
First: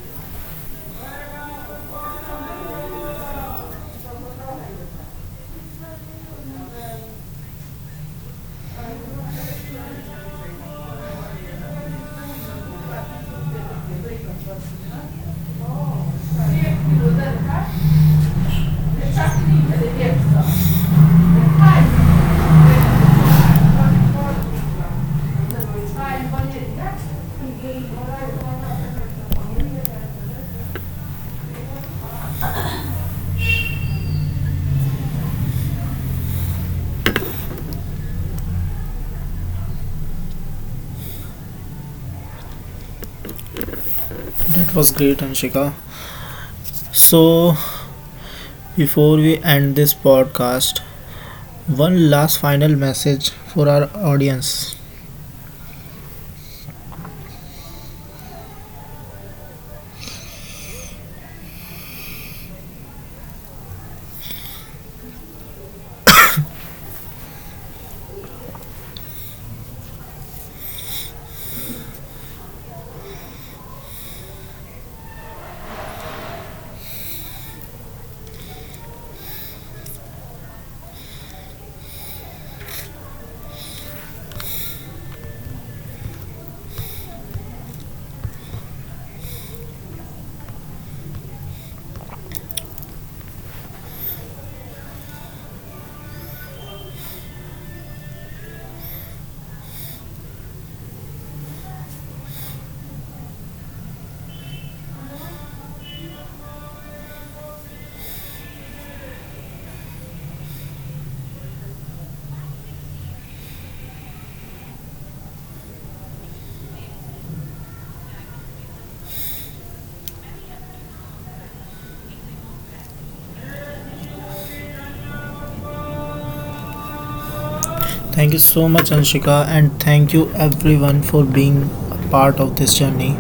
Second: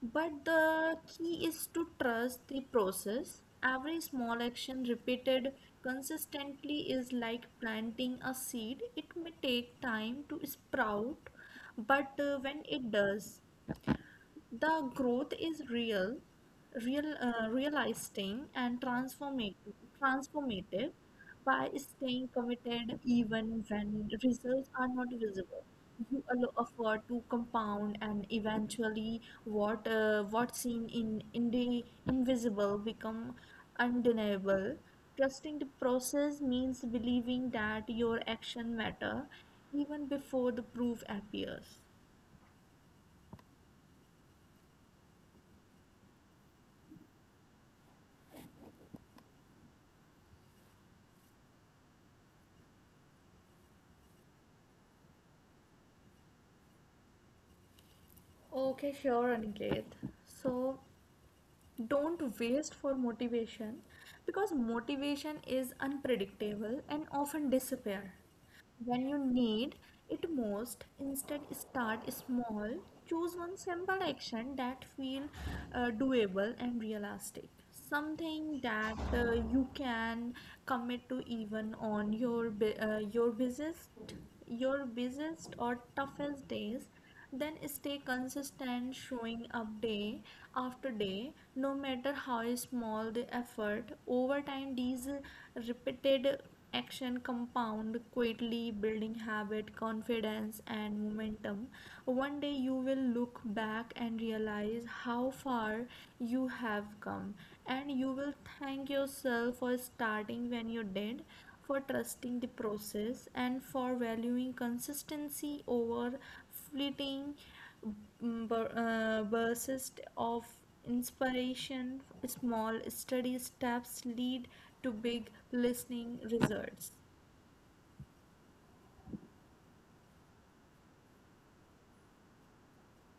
[SPEAKER 2] But the key is to trust the process. Every small action repeated consistently is like planting a seed. It may take time to sprout, but when it does, the growth is realizing and transformative. By staying committed even when results are not visible, you allow effort to compound, and eventually, what seen in the invisible become undeniable. Trusting the process means believing that your action matter even before the proof appears.
[SPEAKER 1] That was great, Anshika. So, before we end this podcast, one last final message for our audience.
[SPEAKER 2] Okay, sure, Aniket. So don't waste for motivation because motivation is unpredictable and often disappear. When you need it most, instead start small. Choose one simple action that feel doable and realistic. Something that you can commit to even on your busiest or toughest days. Then stay consistent, showing up day after day, no matter how small the effort. Over time, these repeated action compound quietly, building habit, confidence, and momentum. One day, you will look back and realize how far you have come, and you will thank yourself for starting when you did, for trusting the process, and for valuing consistency over fleeting bursts of inspiration. Small study steps lead to big listening results.
[SPEAKER 1] Thank you so much, Anshika, and thank you everyone for being a part of this journey.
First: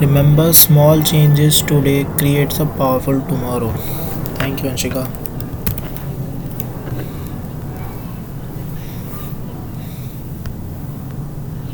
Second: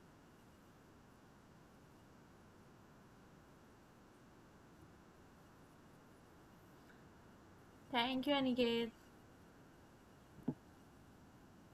[SPEAKER 1] Remember, small changes today creates a powerful tomorrow. Thank you, Anshika.
[SPEAKER 2] Thank you, Aniket.